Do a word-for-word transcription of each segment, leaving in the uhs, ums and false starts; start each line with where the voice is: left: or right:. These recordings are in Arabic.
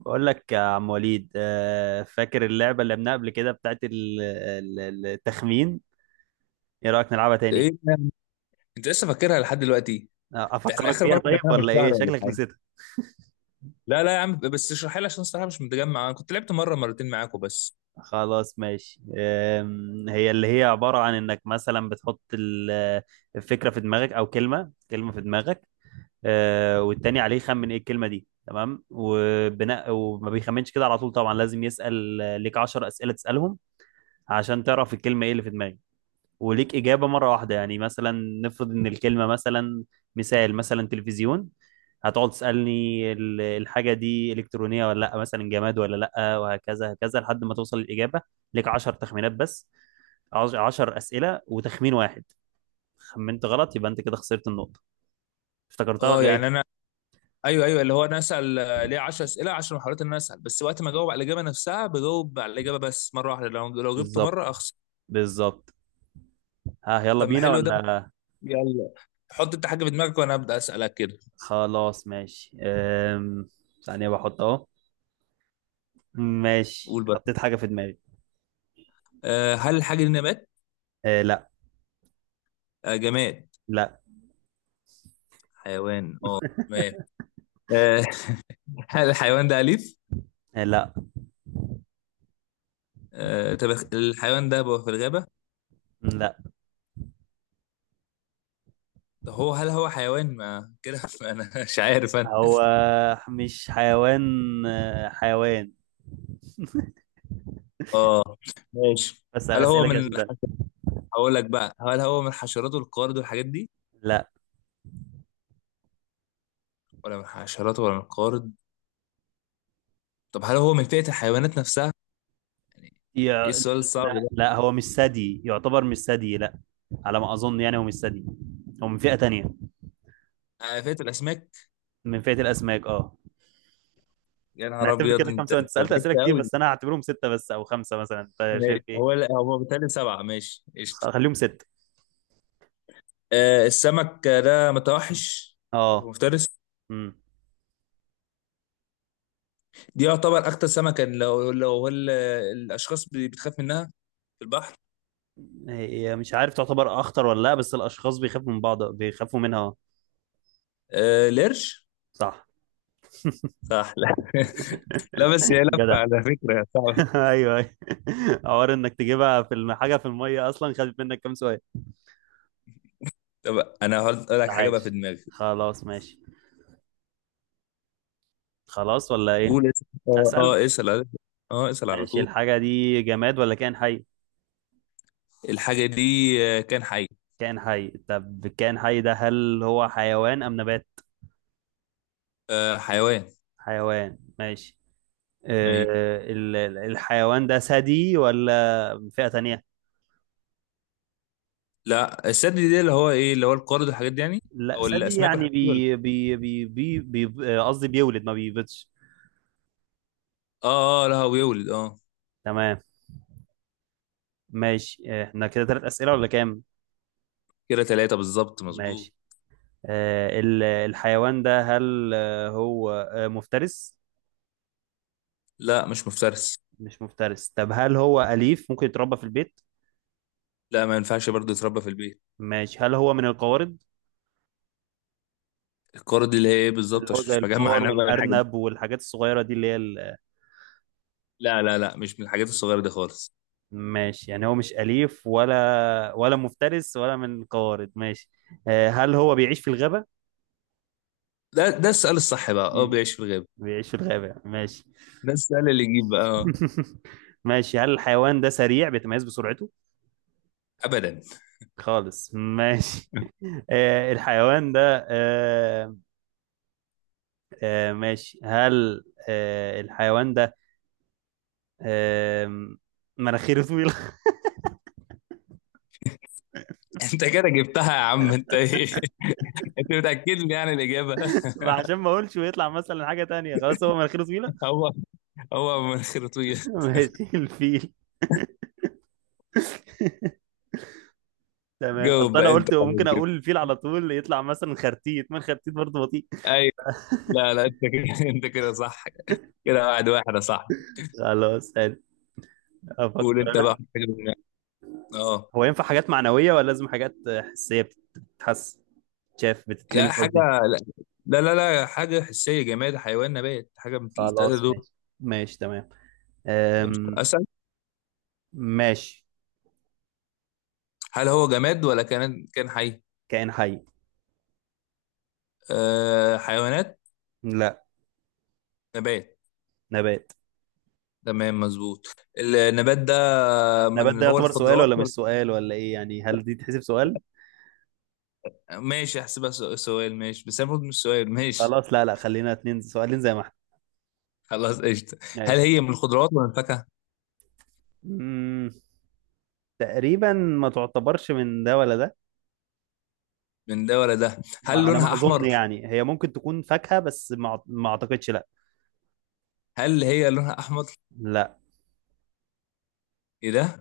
right: بقول لك يا عم وليد، آه، فاكر اللعبة اللي لعبناها قبل كده بتاعت ال- ال- ال- التخمين. ايه رأيك نلعبها
left: انت
right: تاني؟
left: ايه ده؟ انت لسه فاكرها لحد دلوقتي؟
right: آه،
left: ده احنا
right: افكرك
left: اخر
right: بيها،
left: مره كنا
right: طيب
left: بنعملها
right: ولا
left: من
right: ايه
left: شهر ولا
right: شكلك
left: حاجه.
right: نسيتها؟
left: لا لا يا عم، بس اشرحها لي عشان الصراحه مش متجمع، انا كنت لعبت مره مرتين معاكم بس.
right: خلاص ماشي. آم، هي اللي هي عبارة عن انك مثلا بتحط ال- الفكرة في دماغك، او كلمة كلمة في دماغك. آه، والتاني عليه يخمن ايه الكلمة دي. تمام، وبناء وما بيخمنش كده على طول طبعا لازم يسأل آه، ليك عشر أسئلة تسألهم عشان تعرف الكلمة ايه اللي في دماغك. وليك إجابة مرة واحدة، يعني مثلا نفرض إن الكلمة مثلا، مثال مثلا تلفزيون. هتقعد تسألني ال- الحاجة دي إلكترونية ولا لأ، مثلا جماد ولا لأ، وهكذا هكذا لحد ما توصل الإجابة. ليك عشر تخمينات بس. عش- عشر أسئلة وتخمين واحد. خمنت غلط يبقى أنت كده خسرت النقطة. افتكرتها
left: اه
right: ولا إيه؟
left: يعني انا، ايوه ايوه، اللي هو انا اسال، آه، ليه عشر اسئله، عشرة محاولات، ان انا اسال بس، وقت ما اجاوب على الاجابه نفسها بجاوب على الاجابه بس مره واحده، لو لو جبت
right: بالظبط.
left: مره اخسر.
right: بالظبط. ها، يلا
left: طب ما
right: بينا
left: حلو ده،
right: ولا؟
left: يلا. حط انت حاجه في دماغك وانا ابدا اسالك كده.
right: خلاص ماشي. أم... ثانية بحط أهو. ماشي،
left: قول بقى.
right: حطيت حاجة في دماغي.
left: أه هل الحاجه دي نبات؟
right: أه، لا.
left: أه جماد؟
right: لا.
left: حيوان، اه. تمام. أه هل الحيوان ده اليف؟
right: أه، لا.
left: أه طب الحيوان ده بيبقى في الغابه؟
right: لا.
left: ده هو، هل هو حيوان ما كده؟ انا مش عارف انا.
right: هو مش حيوان. آه، حيوان.
left: اه ماشي.
right: بسأل
left: هل هو
right: أسئلة كده
left: من
right: عشان ده.
left: هقول لك بقى، هل هو من حشرات القارد والحاجات دي،
right: لا،
left: ولا من حشرات ولا من القارد؟ طب هل هو من فئة الحيوانات نفسها يعني؟
right: يع...
left: ايه السؤال الصعب
right: لا
left: ده؟
right: لا، هو مش ثدي، يعتبر مش ثدي، لا. على ما أظن يعني هو مش ثدي. هو من فئة تانية.
left: آه، فئة الاسماك؟
right: من فئة الأسماك، اه.
left: يا
right: أنا
left: نهار
right: هعتبر
left: ابيض،
right: كده كام
left: انت
right: سؤال؟ أنت
left: أنت
right: سألت
left: بعدت
right: أسئلة كتير
left: قوي.
right: بس أنا هعتبرهم ستة بس أو خمسة مثلا، أنت شايف
left: ماشي هو
right: إيه؟
left: لا، هو بالتالي سبعة. ماشي قشطة.
right: خليهم ستة.
left: آه السمك ده متوحش؟ هو
right: اه.
left: مفترس؟
right: امم.
left: دي يعتبر اكتر سمكة، لو لو هو ال- الاشخاص بتخاف منها في البحر.
right: هي مش عارف تعتبر أخطر ولا لا، بس الأشخاص بيخافوا من بعض، بيخافوا منها اه.
left: آه القرش؟
right: صح.
left: صح؟ لا لا، بس هي لفه
right: جدع.
left: على فكره صعبه.
right: ايوه، ايوه. حوار انك تجيبها في الم- حاجه في الميه اصلا، خدت منك كام سؤال؟
left: طب انا هقول لك حاجه بقى في
right: عاش.
left: دماغي.
right: خلاص ماشي. خلاص ولا ايه؟
left: قول اسال، اه
right: اسال.
left: آه، اسال على- اه اسال على
right: ماشي،
left: طول.
right: الحاجه دي جماد ولا كائن حي؟
left: الحاجه دي آه، كان حي؟
right: كائن حي. طب الكائن حي ده هل هو حيوان ام نبات؟
left: آه حيوان؟
right: حيوان، ماشي.
left: ايوه.
right: أه، ال- ال- الحيوان ده ثدي ولا فئه تانية؟
left: لا الثدي دي اللي هو ايه، اللي هو القارد والحاجات دي يعني،
right: لا،
left: او
right: ثدي
left: الاسماك
right: يعني
left: والحاجات دي، ولا؟
right: بي بي بي بي، بي- آه، قصدي بيولد ما بيبيضش.
left: اه اه، لا هو بيولد اه.
right: تمام. ماشي، احنا كده ثلاث اسئله ولا كام؟
left: كده ثلاثه بالظبط، مظبوط.
right: ماشي. آه، ال- الحيوان ده هل آه، هو آه، مفترس؟
left: لا مش مفترس.
right: مش مفترس. طب هل هو أليف، ممكن يتربى في البيت؟
left: لا، ما ينفعش برضه يتربى في البيت.
right: ماشي، هل هو من القوارض؟
left: القارد اللي هي ايه
right: اللي
left: بالظبط،
right: هو
left: عشان
right: زي
left: مش مجمع
right: الفار
left: انا بقى الحاجات دي.
right: والأرنب والحاجات الصغيرة دي اللي هي ال-
left: لا لا لا، مش من الحاجات الصغيره دي خالص.
right: ماشي، يعني هو مش أليف، ولا ولا مفترس، ولا من القوارض، ماشي. آه، هل هو بيعيش في الغابة؟
left: ده ده السؤال الصح بقى، اه
right: مم.
left: بيعيش في الغابه.
right: بيعيش في الغابة، ماشي.
left: ده السؤال اللي يجيب بقى آه.
right: ماشي، هل الحيوان ده سريع بيتميز بسرعته؟
left: ابدا.
right: خالص ماشي. آه، الحيوان ده آه، آه ماشي، هل آه الحيوان ده آه مناخيره طويلة؟
left: انت كده جبتها يا عم، انت ايه؟ انت متاكد لي يعني الاجابه؟
right: عشان ما اقولش ويطلع مثلا حاجة تانية، خلاص هو مناخيره طويلة.
left: هو هو من خرطويه.
right: ماشي، الفيل. تمام،
left: جاوب
right: اصل انا
left: بقى انت
right: قلت
left: خلاص
right: ممكن
left: كده،
right: اقول الفيل على طول يطلع مثلا خرتيت، ما الخرتيت برضه بطيء.
left: ايوه. لا لا انت كده انت كده صح، كده واحد واحد يا صاحبي.
right: خلاص حلو.
left: قول
right: افكر
left: انت بقى
right: انا.
left: حاجه من- اه
right: هو ينفع حاجات معنوية ولا لازم حاجات حسية؟ بتتحس، شاف،
left: يا
right: بتتلمس
left: حاجه.
right: قصدي.
left: لا لا لا لا، حاجه حسيه، جماد حيوان نبات، حاجه من الثلاثه
right: خلاص
left: دول.
right: ماشي. ماشي تمام.
left: قشطة.
right: أم...
left: اسال.
right: ماشي.
left: هل هو جماد ولا كان كان حي؟
right: كائن حي.
left: آه حيوانات؟
right: لا.
left: نبات؟
right: نبات.
left: تمام مظبوط. النبات ده
right: النبات
left: من
right: ده
left: هو
right: يعتبر سؤال
left: الخضروات؟
right: ولا مش سؤال، ولا ايه يعني، هل دي تحسب سؤال؟
left: ماشي احسبها سو- سؤال، ماشي بس المفروض مش سؤال، ماشي.
right: خلاص، لا لا، خلينا اتنين سؤالين زي ما احنا.
left: خلاص قشطة. هل
right: ماشي.
left: هي من الخضروات ولا من الفاكهة؟
right: مم، تقريبا ما تعتبرش من ده ولا ده.
left: من ده ولا ده؟
right: ما-
left: هل
right: على
left: لونها
right: ما اظن
left: أحمر؟
right: يعني هي ممكن تكون فاكهة، بس ما أعت- ما اعتقدش، لا.
left: هل هي لونها أحمر؟
right: لا.
left: إيه ده؟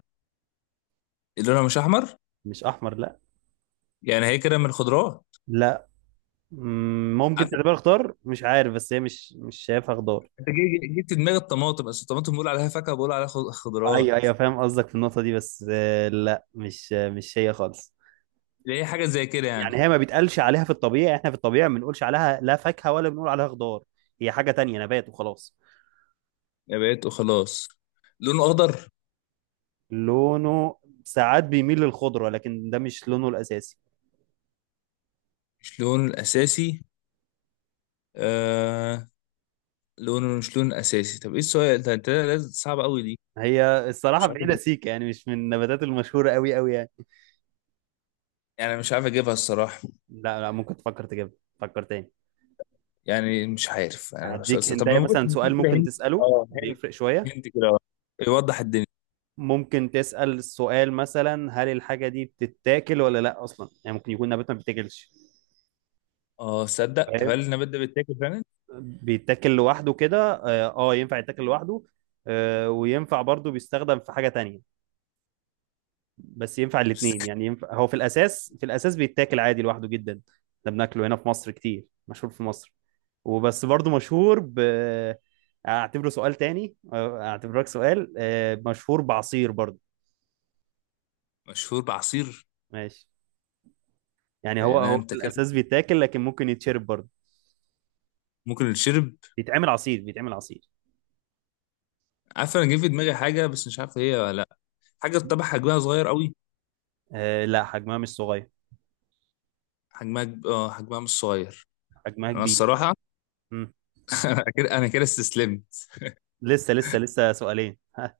left: إيه، لونها مش أحمر؟
right: مش احمر، لا.
left: يعني هي كده من الخضروات؟
right: لا. مم، ممكن
left: عارف،
right: تعتبرها خضار، مش عارف، بس هي مش مش شايفها خضار.
left: أنت جي- جي- جبت دماغ الطماطم، بس الطماطم بقول عليها فاكهة، بقول عليها خ-
right: ايوه
left: خضروات،
right: ايوه، فاهم قصدك في النقطة دي، بس آه، لا، مش مش هي خالص.
left: اللي هي حاجة زي كده يعني.
right: يعني هي ما بيتقالش عليها في الطبيعي، احنا في الطبيعي ما بنقولش عليها لا فاكهة ولا بنقول عليها خضار. هي حاجة تانية، نبات وخلاص.
left: يا بقيت وخلاص. لونه أخضر؟
right: لونه ساعات بيميل للخضرة، لكن ده مش لونه الأساسي.
left: مش لونه الأساسي؟ آه، لونه مش لونه الأساسي، طب إيه السؤال ده، أنت لازم صعب أوي دي.
right: هي الصراحة
left: مش عارف
right: بعيدة
left: أجيب-
right: سيكة، يعني مش من النباتات المشهورة قوي قوي يعني.
left: يعني مش عارف أجيبها الصراحة،
right: لا لا، ممكن تفكر تجيبها. فكر تاني.
left: يعني مش عارف انا، مش
right: هديك
left: أصلاً.
right: انت
left: طب ممكن
right: مثلا سؤال
left: تديني كده
right: ممكن
left: هنت؟
right: تسأله
left: اه هنت،
right: بيفرق شوية.
left: هنت كده آه. يوضح الدنيا.
right: ممكن تسأل السؤال مثلا هل الحاجة دي بتتاكل ولا لا، أصلا يعني ممكن يكون نبات ما بيتاكلش.
left: اه صدق. طب
right: فاهم.
left: هل النبات ده بيتاكل فعلا؟
right: بيتاكل لوحده كده اه، آه، ينفع يتاكل لوحده. آه وينفع برضه بيستخدم في حاجة تانية. بس ينفع
left: مش-
right: الاتنين، يعني ينفع، هو في الأساس في الأساس بيتاكل عادي لوحده جدا. ده بناكله هنا في مصر كتير، مشهور في مصر. وبس برضه مشهور ب، اعتبره سؤال تاني، آه، اعتبرك سؤال، آه، مشهور بعصير برضه.
left: مشهور بعصير؟
right: ماشي. يعني هو
left: يعني
right: هو
left: انت
right: في
left: كده،
right: الأساس بيتاكل، لكن ممكن يتشرب برضه.
left: ممكن الشرب.
right: بيتعمل عصير، بيتعمل عصير.
left: عارف، انا جه في دماغي حاجه بس مش عارف هي ولا لا. حاجه طبعا حجمها صغير قوي؟
right: آه لا، حجمها مش صغير.
left: حجمها كب- اه حجمها مش صغير.
right: حجمها
left: انا
right: كبير.
left: الصراحه انا كده، انا كده استسلمت.
right: لسه لسه لسه سؤالين، ها.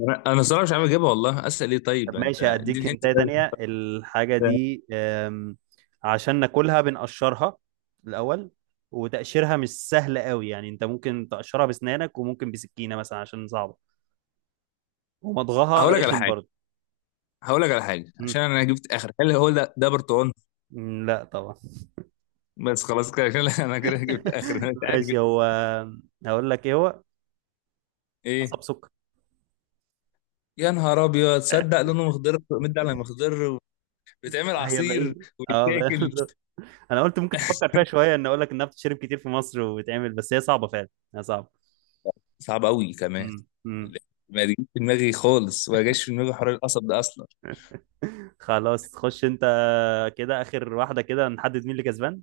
left: انا أنا الصراحه مش عارف اجيبها والله، اسال ايه؟
right: طب
left: طيب انت
right: ماشي، هديك
left: اديني هنت
right: هنتاية
left: كده
right: تانية. الحاجة دي آم، عشان ناكلها بنقشرها الأول، وتقشيرها مش سهل قوي، يعني انت ممكن تقشرها بسنانك وممكن بسكينة مثلا عشان صعبة. ومضغها
left: هقول لك على
right: رخم
left: حاجه،
right: برضه.
left: هقول لك على حاجه عشان
right: مم.
left: انا جبت اخر. هل هو ده ده برتقال؟
right: مم، لا طبعا.
left: بس خلاص كده، عشان لا، انا كده جبت اخر، انا مش عارف
right: ماشي، هو. هقول لك ايه هو،
left: ايه.
right: قصب سكر.
left: يا نهار ابيض، تصدق لونه مخضر، مد على مخضر. بيتعمل
right: هي
left: عصير
right: بعيد، اه،
left: ويتاكل
right: بالظبط. انا قلت ممكن تفكر فيها شويه، ان اقول لك انها بتتشرب كتير في مصر وبتعمل، بس هي صعبه فعلا. هي صعبه.
left: صعب قوي كمان.
right: امم.
left: لا، ما جاش في دماغي خالص، ما جاش في دماغي حوار القصب ده اصلا.
right: خلاص، خش انت. كده اخر واحدة، كده نحدد مين اللي كسبان.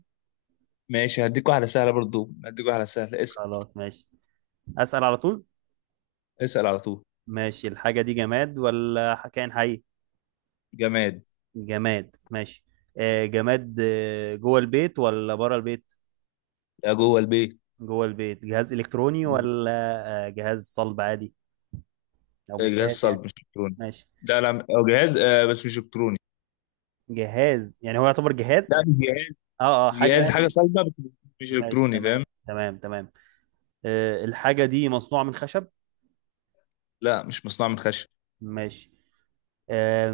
left: ماشي، هديك واحده سهله برضو، هديك واحده سهله، اسال.
right: خلاص ماشي. اسأل على طول.
left: اسال على طول.
right: ماشي، الحاجة دي جماد ولا كائن حي؟
left: جماد.
right: جماد. ماشي. آه جماد، آه، جوه البيت ولا بره البيت؟
left: لا جوه البيت.
right: جوه البيت. جهاز الكتروني ولا آه جهاز صلب عادي، او مش
left: جهاز
right: جهاز يعني؟
left: صلب مش الكتروني.
right: ماشي.
left: لا لا، أو جهاز آه بس مش الكتروني.
right: جهاز يعني، هو يعتبر
left: لا
right: جهاز؟
left: مش جهاز.
right: اه اه، حاجة
left: جهاز،
right: يعني
left: حاجه
right: مش-
left: صلبه بس مش
right: ماشي
left: الكتروني،
right: تمام.
left: فاهم.
right: تمام، تمام. آه الحاجة دي مصنوعة من خشب؟
left: لا مش مصنوع من خشب.
right: ماشي. آه،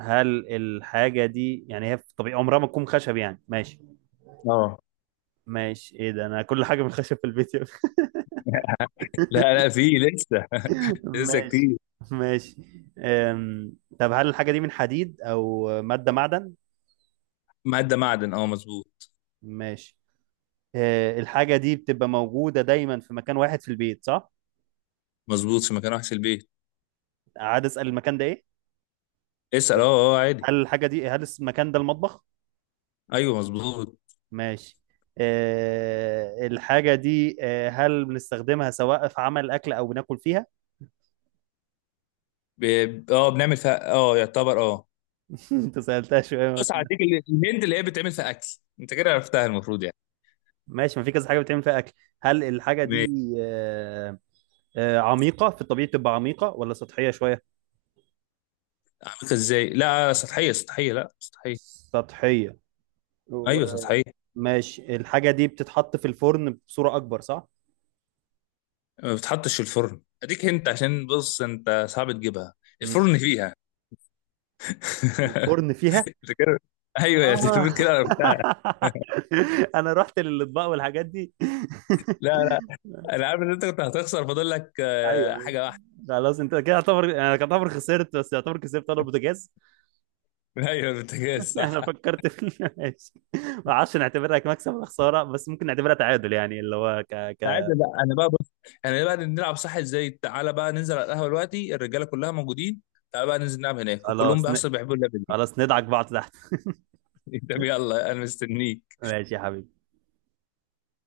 right: هل الحاجة دي يعني هي في طبيعي عمرها ما تكون خشب، يعني ماشي.
left: اه.
right: ماشي، ايه ده، انا كل حاجة من خشب في البيت يا ابني.
left: لا لا في لسه لسه
right: ماشي.
left: كتير.
right: ماشي. أم... طب هل الحاجة دي من حديد او مادة معدن؟
left: معدة معدن، اه مظبوط.
right: ماشي. أه الحاجة دي بتبقى موجودة دايما في مكان واحد في البيت، صح؟
left: مظبوط، في مكان وحش البيت.
right: عاد اسأل، المكان ده ايه؟
left: اسأل، اه. اه عادي.
right: هل الحاجة دي هل المكان ده المطبخ؟
left: ايوه مظبوط.
right: ماشي. أه الحاجة دي أه هل بنستخدمها سواء في عمل أكل أو بناكل فيها؟
left: ب... اه بنعمل فيها اه، يعتبر اه.
right: أنت سألتها شوية.
left: بص، هديك ال- الهند اللي هي بتعمل فيها اكل، انت كده عرفتها المفروض يعني.
right: ماشي، ما في كذا حاجه بتعمل فيها اكل. هل الحاجه
left: ماشي
right: دي آه، آه، عميقه، في الطبيعي بتبقى عميقه ولا سطحيه شويه؟
left: عملتها ازاي. لا سطحية سطحية، لا سطحية.
right: سطحيه. و-
left: ايوه سطحية.
right: ماشي، الحاجه دي بتتحط في الفرن بصوره اكبر، صح؟
left: ما بتحطش في الفرن، اديك هنت عشان بص انت صعب تجيبها.
right: مم.
left: الفرن فيها
right: الفرن فيها.
left: انت كده، ايوه يا
right: آه.
left: تلفون كده عرفتها.
right: انا رحت للاطباق والحاجات دي
left: لا لا. انا عارف ان انت كنت هتخسر، فاضل لك
right: ايوه،
left: آه،
right: أيوة.
left: حاجة واحدة.
right: خلاص انت كده يعتبر، انا يعتبر خسرت بس يعتبر كسبت، انا البوتاجاز.
left: ايوه البوتاجاز، صح.
right: انا فكرت في ماشي. ما اعرفش نعتبرها كمكسب ولا خساره، بس ممكن نعتبرها تعادل، يعني اللي هو ك،
left: عادي
right: ك،
left: لا، انا بقى بص، احنا بقى نلعب صح ازاي؟ تعالى بقى ننزل على القهوه دلوقتي الرجاله كلها موجودين، تعالى بقى ننزل نلعب هناك وكلهم
right: خلاص
left: بقى
right: ن...
left: اصلا بيحبوا اللعبه دي.
right: خلاص ندعك بعض تحت.
left: طب يلا، انا مستنيك.
right: ماشي يا حبيبي.